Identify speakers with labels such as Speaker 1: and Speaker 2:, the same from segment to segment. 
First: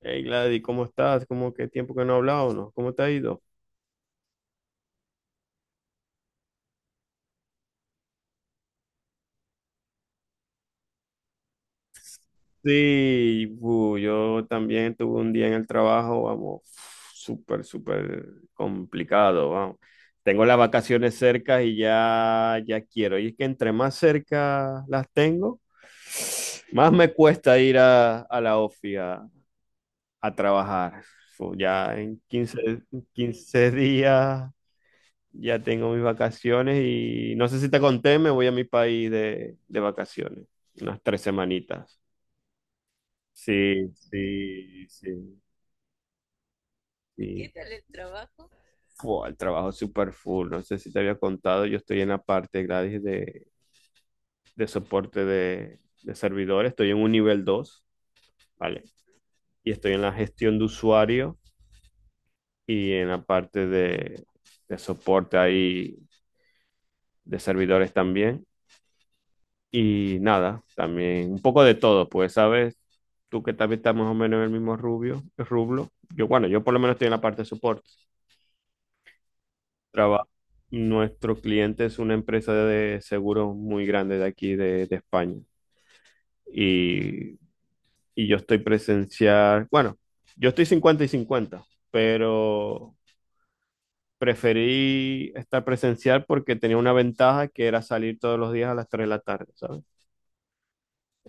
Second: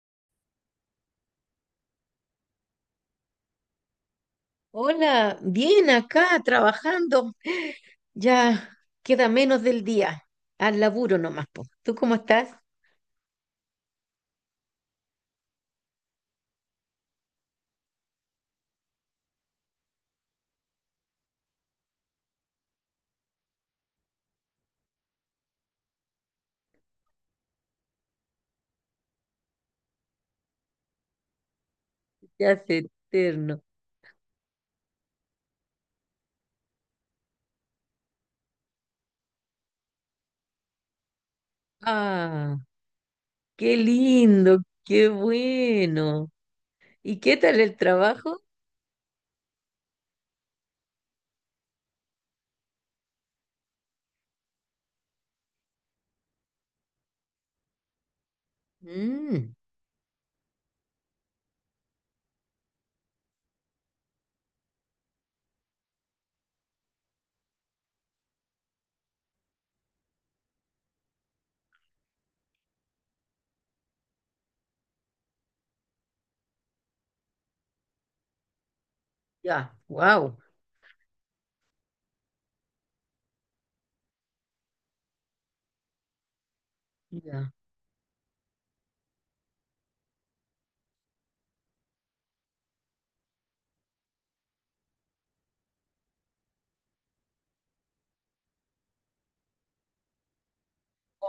Speaker 1: Hey Gladys, ¿cómo estás? ¿Cómo qué tiempo que no hablamos? ¿no? ¿Cómo te ha ido?
Speaker 2: Hola, bien acá trabajando. Ya queda menos del día. Al laburo nomás, po. ¿Tú cómo estás?
Speaker 1: Sí, bu, yo también tuve un día en el trabajo, vamos, súper complicado, vamos. Tengo las vacaciones cerca y ya quiero. Y es que entre más cerca las tengo, más me cuesta ir a la ofi a trabajar. Ya en
Speaker 2: Ya es eterno.
Speaker 1: 15 días ya tengo mis vacaciones y no sé si te conté, me voy a mi país de vacaciones, unas tres semanitas.
Speaker 2: Ah, qué
Speaker 1: Sí,
Speaker 2: lindo,
Speaker 1: sí,
Speaker 2: qué
Speaker 1: sí.
Speaker 2: bueno. ¿Y qué
Speaker 1: ¿Qué
Speaker 2: tal el
Speaker 1: sí?
Speaker 2: trabajo?
Speaker 1: Fua, el trabajo es súper full, no sé si te había contado, yo estoy en la parte gratis de soporte de servidores, estoy en un nivel dos, ¿vale?
Speaker 2: Mm,
Speaker 1: Y estoy en la gestión de usuario y en la parte de soporte ahí de servidores también. Y nada, también un poco de todo, pues, ¿sabes? Tú que también estás más o menos en el mismo rublo. Yo, bueno, yo por lo menos estoy en la parte de support.
Speaker 2: ya,
Speaker 1: Traba
Speaker 2: wow.
Speaker 1: Nuestro cliente es una empresa de seguros muy grande de aquí, de España. Y,
Speaker 2: Ya.
Speaker 1: y yo estoy presencial, bueno, yo estoy 50 y cincuenta, pero preferí estar presencial porque tenía una ventaja que era salir todos los días a las 3 de la tarde, ¿sabes?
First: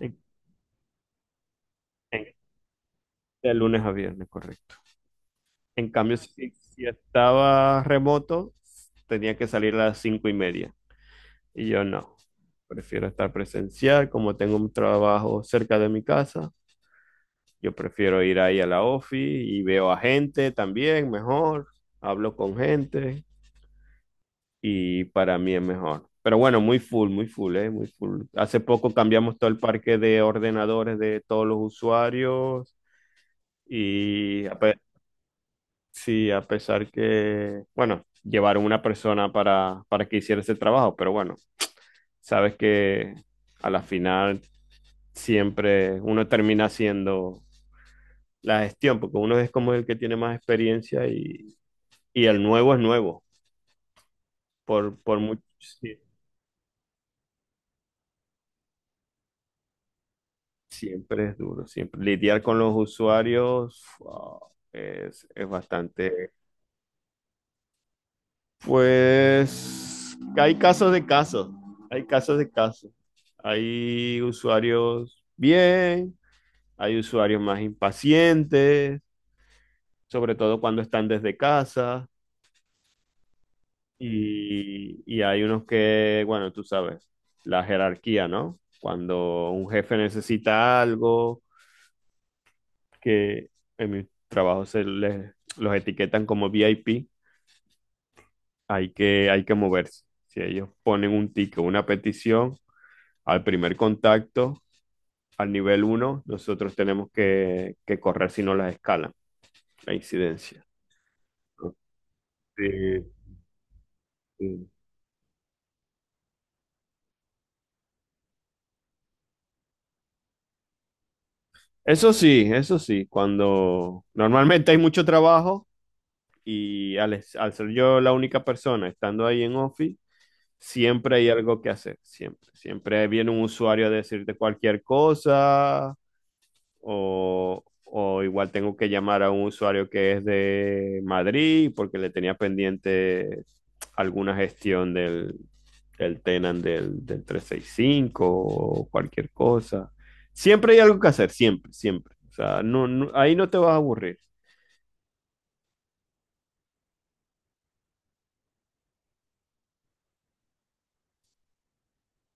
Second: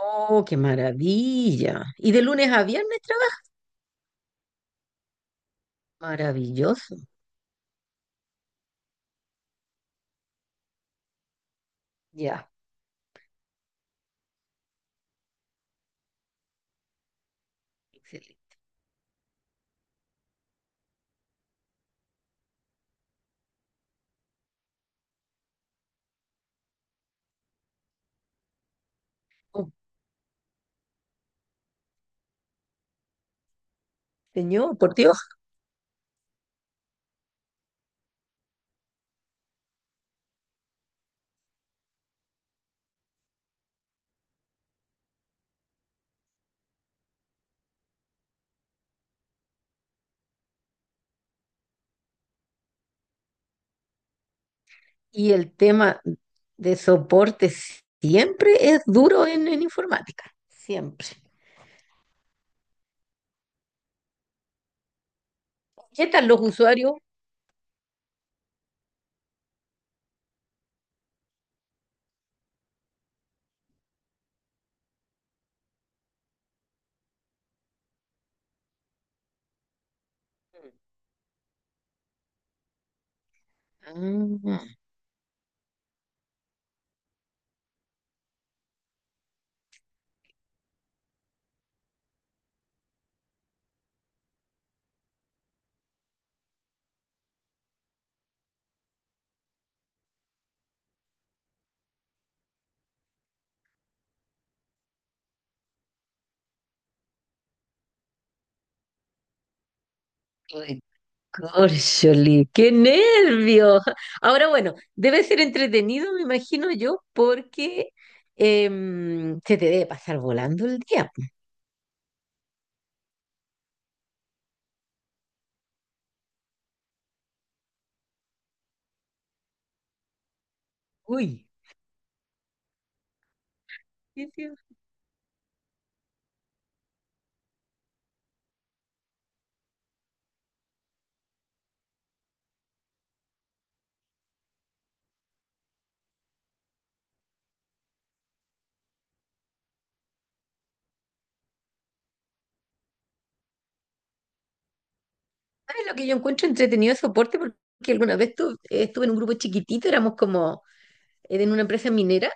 Speaker 1: En-
Speaker 2: qué maravilla. ¿Y de
Speaker 1: en-
Speaker 2: lunes a viernes trabajas?
Speaker 1: De lunes a viernes, correcto. En cambio, si
Speaker 2: Maravilloso.
Speaker 1: estaba remoto, tenía que salir a las cinco y media. Y yo no.
Speaker 2: Ya,
Speaker 1: Prefiero estar presencial, como tengo un trabajo cerca de mi casa. Yo prefiero ir
Speaker 2: excelente.
Speaker 1: ahí a la ofi y veo a gente también, mejor. Hablo con gente y para mí es mejor. Pero bueno, muy full, muy full, muy full. Hace poco cambiamos todo el
Speaker 2: Oh,
Speaker 1: parque de ordenadores de todos los usuarios y a,
Speaker 2: señor, por Dios.
Speaker 1: sí, a pesar que, bueno, llevaron una persona para que hiciera ese trabajo, pero bueno, sabes que a la final siempre uno termina haciendo la gestión, porque uno es como el que tiene más experiencia y el nuevo es nuevo, por
Speaker 2: Y
Speaker 1: mucho,
Speaker 2: el
Speaker 1: sí,
Speaker 2: tema de soporte siempre es duro en informática, siempre.
Speaker 1: siempre es duro, siempre lidiar con los usuarios, wow, es
Speaker 2: ¿Qué tal
Speaker 1: bastante.
Speaker 2: los usuarios?
Speaker 1: Pues hay casos de casos, hay casos de casos. Hay usuarios bien, hay usuarios más impacientes, sobre todo cuando están desde casa,
Speaker 2: Ah,
Speaker 1: y hay unos que, bueno, tú sabes, la jerarquía, ¿no? Cuando un jefe necesita algo, que en mi trabajo los etiquetan como VIP, hay que moverse. Si ellos ponen un ticket, una petición, al primer contacto, al nivel uno, nosotros tenemos que correr si no las escalan, la incidencia.
Speaker 2: córcholi, qué
Speaker 1: Sí,
Speaker 2: nervios. Ahora
Speaker 1: sí.
Speaker 2: bueno, debe ser entretenido, me imagino yo, porque se te debe pasar volando el día.
Speaker 1: Eso sí, eso sí, cuando normalmente hay mucho trabajo y al ser yo la única persona estando ahí en Office, siempre hay
Speaker 2: Uy,
Speaker 1: algo que hacer, siempre. Siempre viene un usuario a
Speaker 2: sí,
Speaker 1: decirte
Speaker 2: sí.
Speaker 1: cualquier cosa, o igual tengo que llamar a un usuario que es de Madrid porque le tenía pendiente alguna gestión del Tenant del trescientos sesenta y cinco o cualquier cosa. Siempre hay algo que hacer, siempre, siempre. O sea, ahí no te vas a aburrir.
Speaker 2: ¿Sabes lo que yo encuentro entretenido de soporte? Porque alguna vez estuve en un grupo chiquitito, éramos como en una empresa minera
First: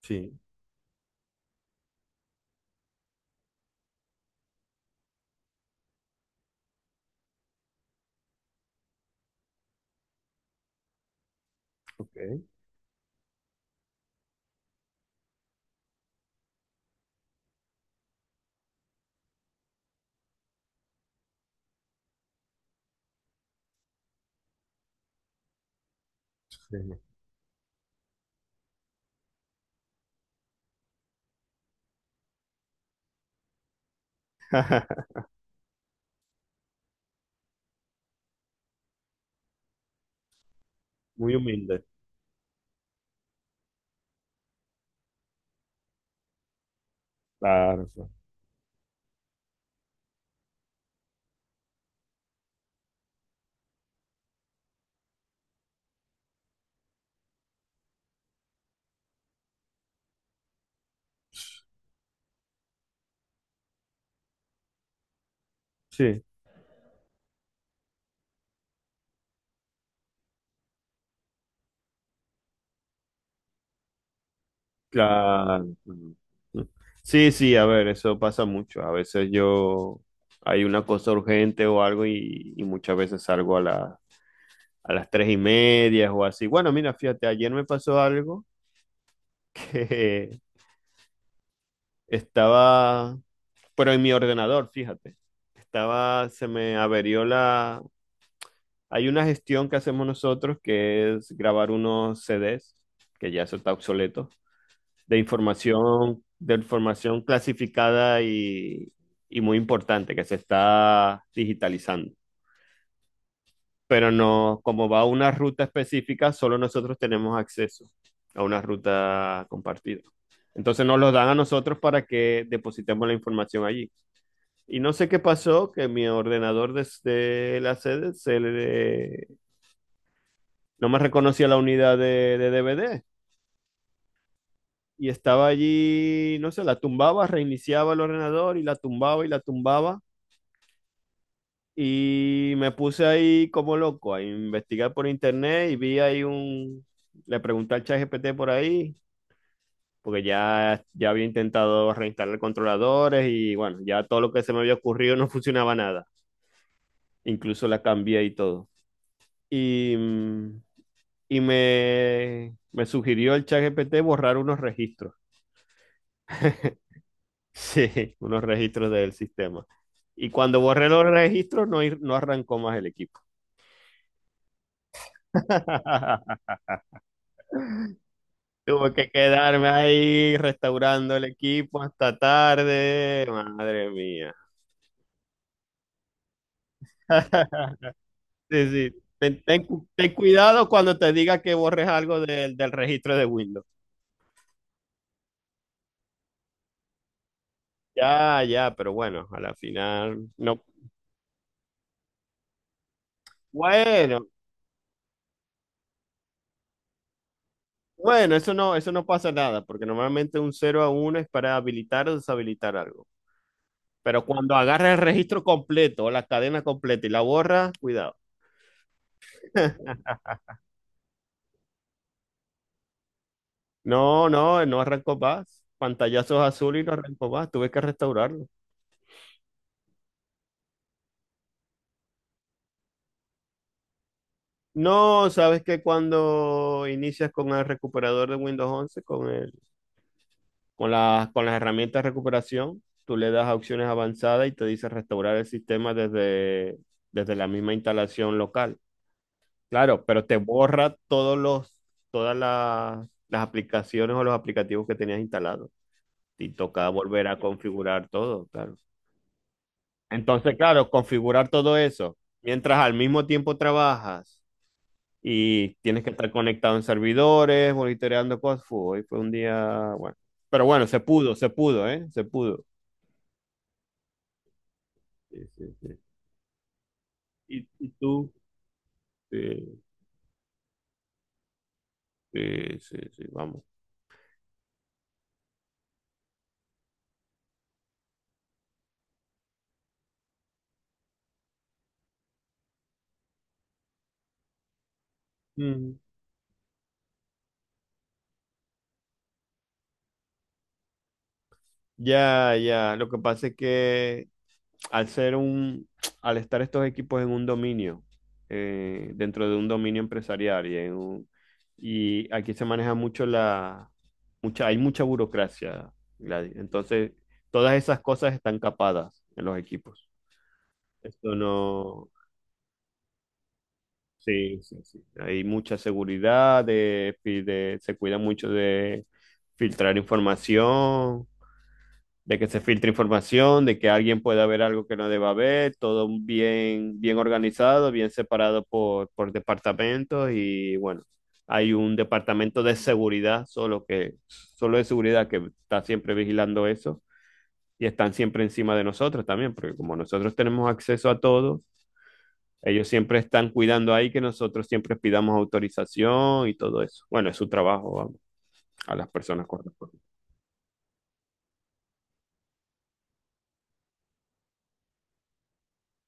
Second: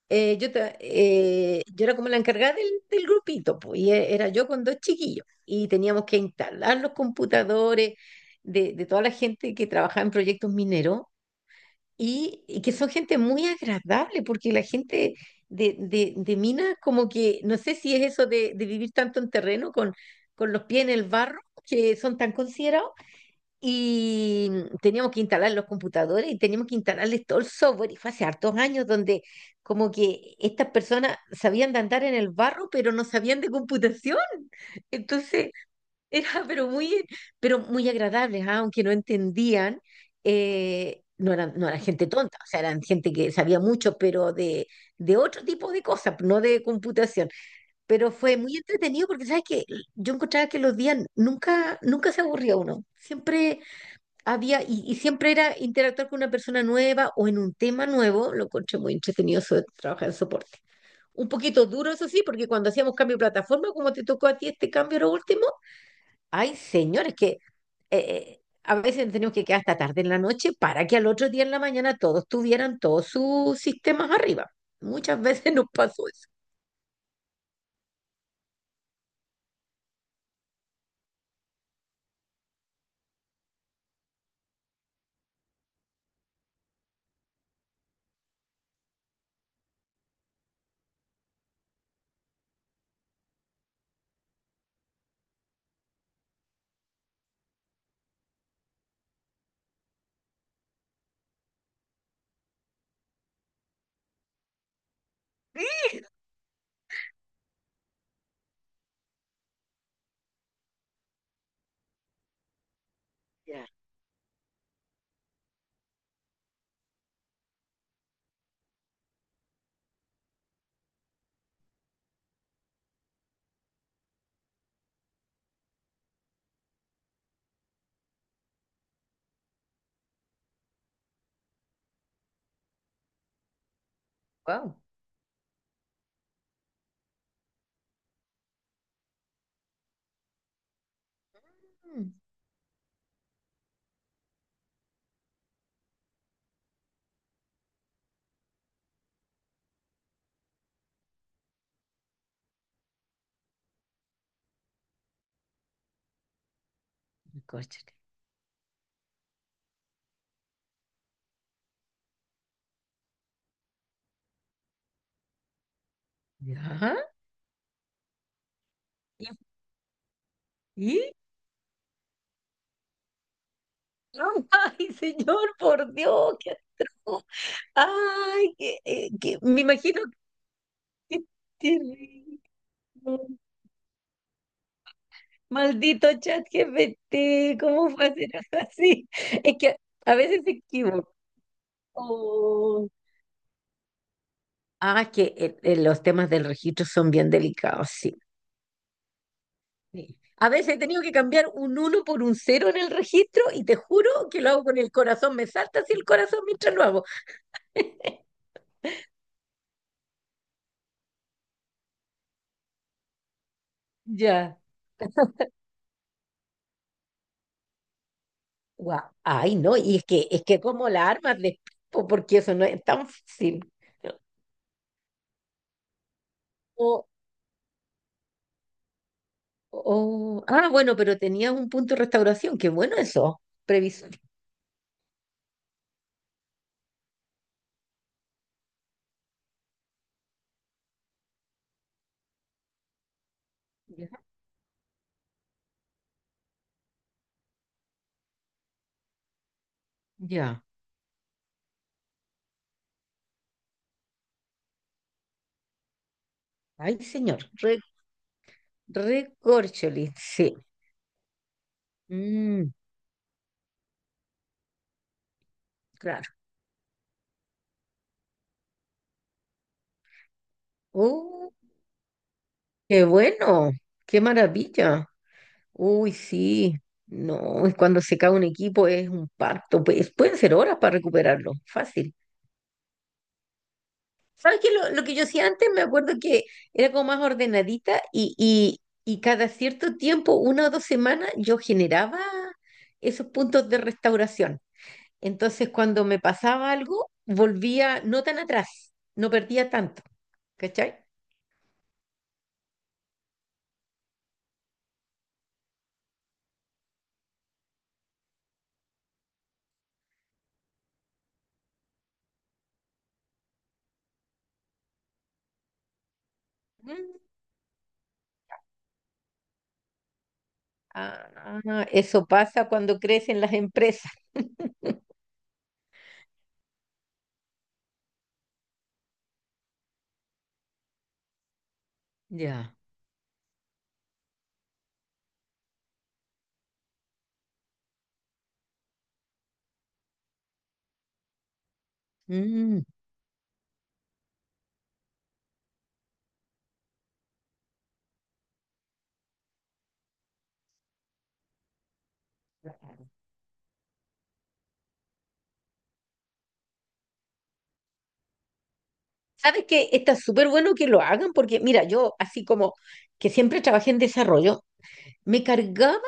Speaker 1: Sí,
Speaker 2: yo, yo era como la encargada del grupito, pues, y era yo con dos chiquillos, y teníamos que instalar los computadores de toda la gente que trabajaba en proyectos mineros,
Speaker 1: ok.
Speaker 2: y que son gente muy agradable, porque la gente de minas, como que, no sé si es eso de vivir tanto en terreno con los pies en el barro, que son tan considerados y teníamos que instalar los computadores y teníamos que
Speaker 1: Sí.
Speaker 2: instalarles todo el software. Y fue hace hartos años donde como que estas personas sabían de andar en el barro, pero no sabían de computación. Entonces era pero muy agradables, ¿ah? Aunque no entendían, no
Speaker 1: Muy
Speaker 2: eran, no eran
Speaker 1: humilde.
Speaker 2: gente tonta, o sea, eran gente que sabía mucho, pero de otro tipo de cosas, no de computación.
Speaker 1: Claro, claro.
Speaker 2: Pero fue muy entretenido porque, ¿sabes que yo encontraba que los días nunca, nunca se aburría uno? Siempre había, y siempre era interactuar con una persona nueva o en un tema nuevo, lo encontré muy entretenido eso de trabajar en soporte. Un poquito duro, eso sí, porque cuando hacíamos cambio de plataforma, como te tocó a ti este cambio lo último,
Speaker 1: Sí.
Speaker 2: ay, señores, que a veces teníamos que quedar hasta tarde en la noche para que al otro día en la mañana todos tuvieran todos sus sistemas arriba. Muchas veces
Speaker 1: Claro.
Speaker 2: nos pasó
Speaker 1: Mm.
Speaker 2: eso.
Speaker 1: Sí, sí, a ver, eso pasa mucho. A veces yo hay una cosa urgente o algo y muchas veces salgo a a las tres y media o así. Bueno, mira, fíjate, ayer me pasó algo que estaba, pero en mi ordenador, fíjate, estaba, se me averió la... Hay una gestión que hacemos nosotros que es grabar unos CDs, que ya eso está obsoleto, de información clasificada y muy importante que se está digitalizando.
Speaker 2: Ya.
Speaker 1: Pero no, como va a una ruta específica, solo nosotros tenemos acceso a una ruta compartida. Entonces nos lo dan a nosotros para que depositemos la información allí. Y no sé qué pasó, que mi ordenador desde la sede no me reconocía la unidad de DVD.
Speaker 2: Wow.
Speaker 1: Y estaba allí, no sé, la tumbaba, reiniciaba el ordenador y la tumbaba y la tumbaba.
Speaker 2: Mm,
Speaker 1: Y me puse ahí como loco a investigar por internet y vi ahí un... Le pregunté al ChatGPT por ahí, porque ya había intentado reinstalar controladores y bueno, ya todo lo que se me había ocurrido no funcionaba nada. Incluso la
Speaker 2: cóchale.
Speaker 1: cambié y todo. Y, me sugirió el ChatGPT borrar unos registros.
Speaker 2: Ya.
Speaker 1: Sí, unos registros del sistema. Y cuando borré los
Speaker 2: ¿Y?
Speaker 1: registros, no, no arrancó más el equipo.
Speaker 2: Ay, señor, por Dios, qué atroz. Ay, que,
Speaker 1: Tuve que
Speaker 2: me
Speaker 1: quedarme
Speaker 2: imagino
Speaker 1: ahí restaurando
Speaker 2: que
Speaker 1: el
Speaker 2: qué
Speaker 1: equipo hasta
Speaker 2: terrible.
Speaker 1: tarde. Madre mía.
Speaker 2: Maldito chat GPT, ¿cómo fue hacer algo
Speaker 1: Sí, sí.
Speaker 2: así? Es que
Speaker 1: Ten
Speaker 2: a veces se
Speaker 1: cuidado cuando
Speaker 2: equivoca.
Speaker 1: te diga que borres algo del
Speaker 2: Oh.
Speaker 1: registro de Windows.
Speaker 2: Ah, es que los temas del registro son bien delicados, sí.
Speaker 1: Ya, ya, pero bueno, a la
Speaker 2: Sí.
Speaker 1: final
Speaker 2: A
Speaker 1: no.
Speaker 2: veces he tenido que cambiar un uno por un cero en el registro y te juro
Speaker 1: Bueno,
Speaker 2: que lo hago con el corazón, me salta así el corazón mientras lo hago.
Speaker 1: bueno, eso no pasa nada, porque normalmente un cero a uno es para habilitar o deshabilitar algo. Pero cuando
Speaker 2: Ya.
Speaker 1: agarra el registro completo, la cadena completa y la borra, cuidado.
Speaker 2: Guau. Ay, no, y es que, como la armas de po, porque eso no es tan fácil.
Speaker 1: No, no, no arrancó más. Pantallazos azul y no
Speaker 2: O,
Speaker 1: arrancó más. Tuve que restaurarlo.
Speaker 2: ah, bueno, pero tenías un punto de restauración, qué bueno eso, previsión.
Speaker 1: No, sabes que cuando inicias con el recuperador de Windows 11, con las herramientas de recuperación, tú le das a opciones
Speaker 2: Ya,
Speaker 1: avanzadas y te dice restaurar el sistema desde la misma instalación local. Claro, pero te
Speaker 2: ya.
Speaker 1: borra las aplicaciones o los aplicativos que tenías instalados, y toca
Speaker 2: Ay,
Speaker 1: volver a
Speaker 2: señor,
Speaker 1: configurar todo, claro.
Speaker 2: recorcholis, sí.
Speaker 1: Entonces, claro, configurar todo eso,
Speaker 2: Mm,
Speaker 1: mientras al mismo tiempo trabajas y tienes que estar
Speaker 2: claro.
Speaker 1: conectado en servidores, monitoreando cosas, fu, hoy fue un día, bueno, pero bueno, se
Speaker 2: Oh,
Speaker 1: pudo, ¿eh? Se pudo.
Speaker 2: qué bueno, qué maravilla.
Speaker 1: Sí, sí, sí.
Speaker 2: Uy, sí. No, es
Speaker 1: Y
Speaker 2: cuando se cae
Speaker 1: tú?
Speaker 2: un equipo es un
Speaker 1: Sí,
Speaker 2: parto, pues pueden ser horas para recuperarlo, fácil.
Speaker 1: sí, sí, sí, vamos.
Speaker 2: ¿Sabes qué? Lo que yo hacía antes, me acuerdo que era como más ordenadita y cada cierto tiempo, una o dos semanas, yo generaba esos puntos de restauración. Entonces,
Speaker 1: Mm.
Speaker 2: cuando me pasaba algo, volvía no tan atrás, no perdía tanto, ¿cachai?
Speaker 1: Ya, ya, lo que pasa es que al ser un, al estar estos equipos en un dominio, dentro de un dominio empresarial y aquí se maneja mucho hay mucha burocracia, Gladys. Entonces,
Speaker 2: Mm.
Speaker 1: todas esas cosas están capadas en los equipos.
Speaker 2: Ah,
Speaker 1: Esto
Speaker 2: no, no,
Speaker 1: no,
Speaker 2: eso pasa cuando crecen las empresas.
Speaker 1: sí, sí, sí. Hay mucha seguridad, se cuida mucho de filtrar información, de que se
Speaker 2: Ya.
Speaker 1: filtre información, de que alguien pueda ver algo que no deba ver, todo bien, bien organizado, bien separado por departamentos y bueno, hay un departamento de
Speaker 2: Mm.
Speaker 1: seguridad solo que, solo de seguridad que está siempre vigilando eso y están siempre encima de nosotros también, porque como nosotros tenemos acceso a todo, ellos siempre están cuidando ahí que nosotros siempre pidamos autorización y todo eso. Bueno, es su trabajo, vamos, a las personas
Speaker 2: ¿Sabes qué?
Speaker 1: correspondientes.
Speaker 2: Está súper bueno que lo hagan porque, mira, yo así como que siempre trabajé en desarrollo, me cargaba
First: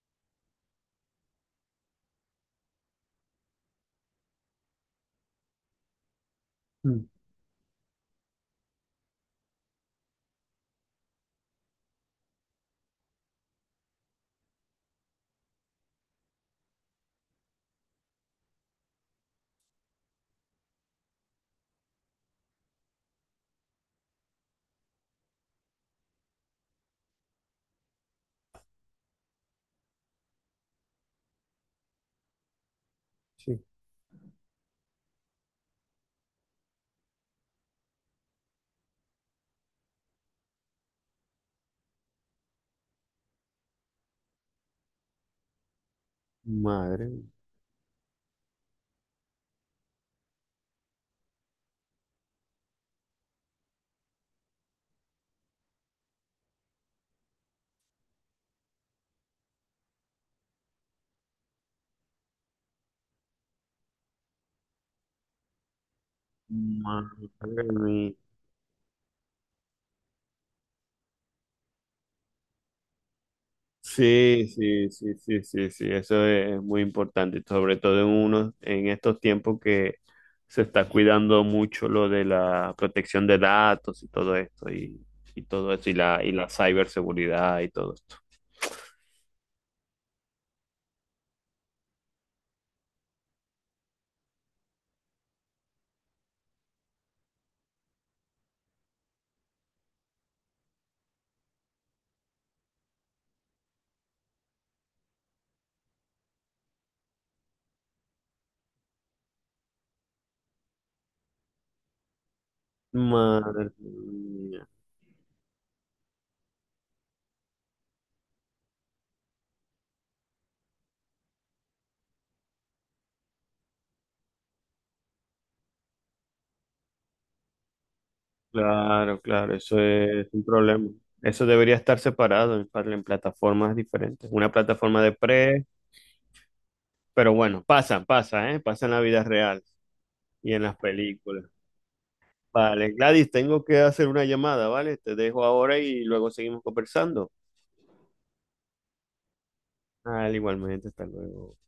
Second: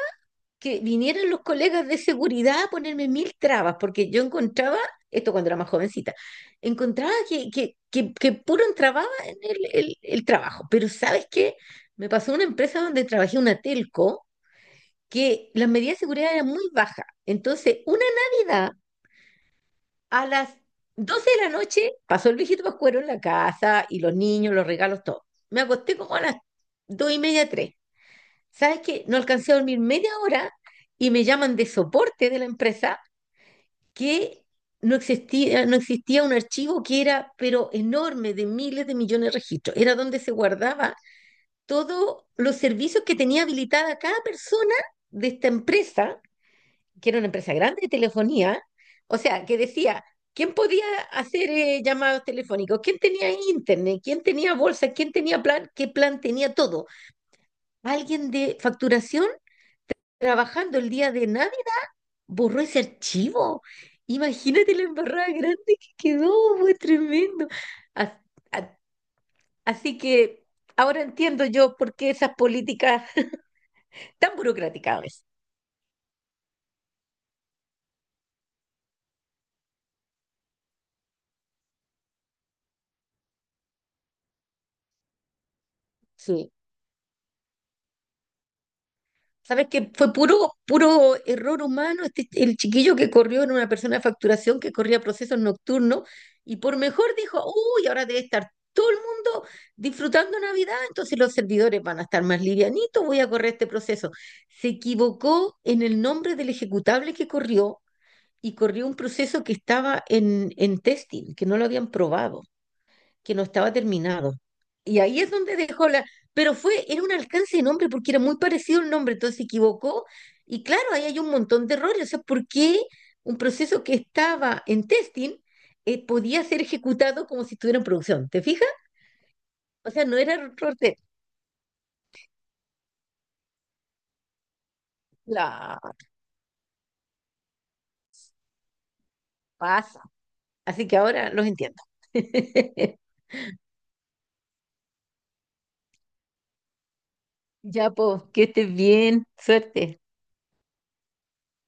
Speaker 2: que vinieran los colegas de seguridad a ponerme mil trabas, porque yo encontraba, esto cuando era más jovencita,
Speaker 1: Mm,
Speaker 2: encontraba que puro entrababa en el trabajo. Pero ¿sabes qué? Me pasó una empresa donde trabajé, una telco, que las medidas de seguridad eran muy bajas. Entonces, una Navidad a las 12 de la noche pasó el viejito Pascuero en la casa y los niños, los regalos, todo. Me acosté como a las dos y media, tres. ¿Sabes qué? No alcancé a dormir media hora y me llaman de soporte de la empresa
Speaker 1: sí.
Speaker 2: que no existía, no existía un archivo que era, pero enorme, de miles de millones de registros. Era donde se guardaba todos los servicios que tenía habilitada cada persona de esta empresa, que era
Speaker 1: Madre
Speaker 2: una empresa grande de telefonía. O sea, que decía, ¿quién podía hacer llamados telefónicos? ¿Quién tenía internet? ¿Quién tenía bolsa? ¿Quién tenía plan? ¿Qué plan tenía todo? Alguien de facturación trabajando el día de nadie, borró ese archivo. Imagínate la embarrada grande que quedó, fue tremendo.
Speaker 1: Madre mía.
Speaker 2: As- a- Así que ahora entiendo yo por qué esas políticas tan
Speaker 1: Sí, sí,
Speaker 2: burocráticas a
Speaker 1: sí,
Speaker 2: veces.
Speaker 1: sí, sí, sí, eso es muy importante, sobre todo en estos tiempos que se está cuidando mucho lo de la protección de datos y todo esto, y todo eso, y la
Speaker 2: Sí.
Speaker 1: ciberseguridad y todo esto.
Speaker 2: ¿Sabes qué? Fue puro, puro error humano este, el chiquillo que corrió en una persona de facturación que corría procesos nocturnos y por mejor dijo, uy, ahora debe estar todo el mundo disfrutando Navidad, entonces los servidores van a estar más livianitos, voy a correr este proceso. Se equivocó en el nombre del ejecutable que corrió y corrió un proceso que estaba en testing, que no lo habían probado, que no
Speaker 1: Madre
Speaker 2: estaba terminado.
Speaker 1: mía.
Speaker 2: Y ahí es donde dejó la... Pero fue, era un alcance de nombre porque era muy parecido el nombre, entonces se equivocó. Y claro, ahí hay un montón de errores. O sea, ¿por qué un proceso que estaba en testing podía ser ejecutado como si estuviera en producción? ¿Te fijas?
Speaker 1: Claro, claro, eso
Speaker 2: O sea, no
Speaker 1: es
Speaker 2: era
Speaker 1: un
Speaker 2: error
Speaker 1: problema.
Speaker 2: de...
Speaker 1: Eso debería estar separado en plataformas diferentes. Una plataforma de pre,
Speaker 2: La
Speaker 1: pero bueno, pasa, pasa, ¿eh? Pasa en la vida real.
Speaker 2: pasa.
Speaker 1: Y en las
Speaker 2: Así que ahora
Speaker 1: películas.
Speaker 2: los entiendo.
Speaker 1: Vale, Gladys, tengo que hacer una llamada, ¿vale? Te dejo ahora y luego seguimos conversando.
Speaker 2: Ya, pues, que estés bien. Suerte.
Speaker 1: Al igualmente, hasta luego.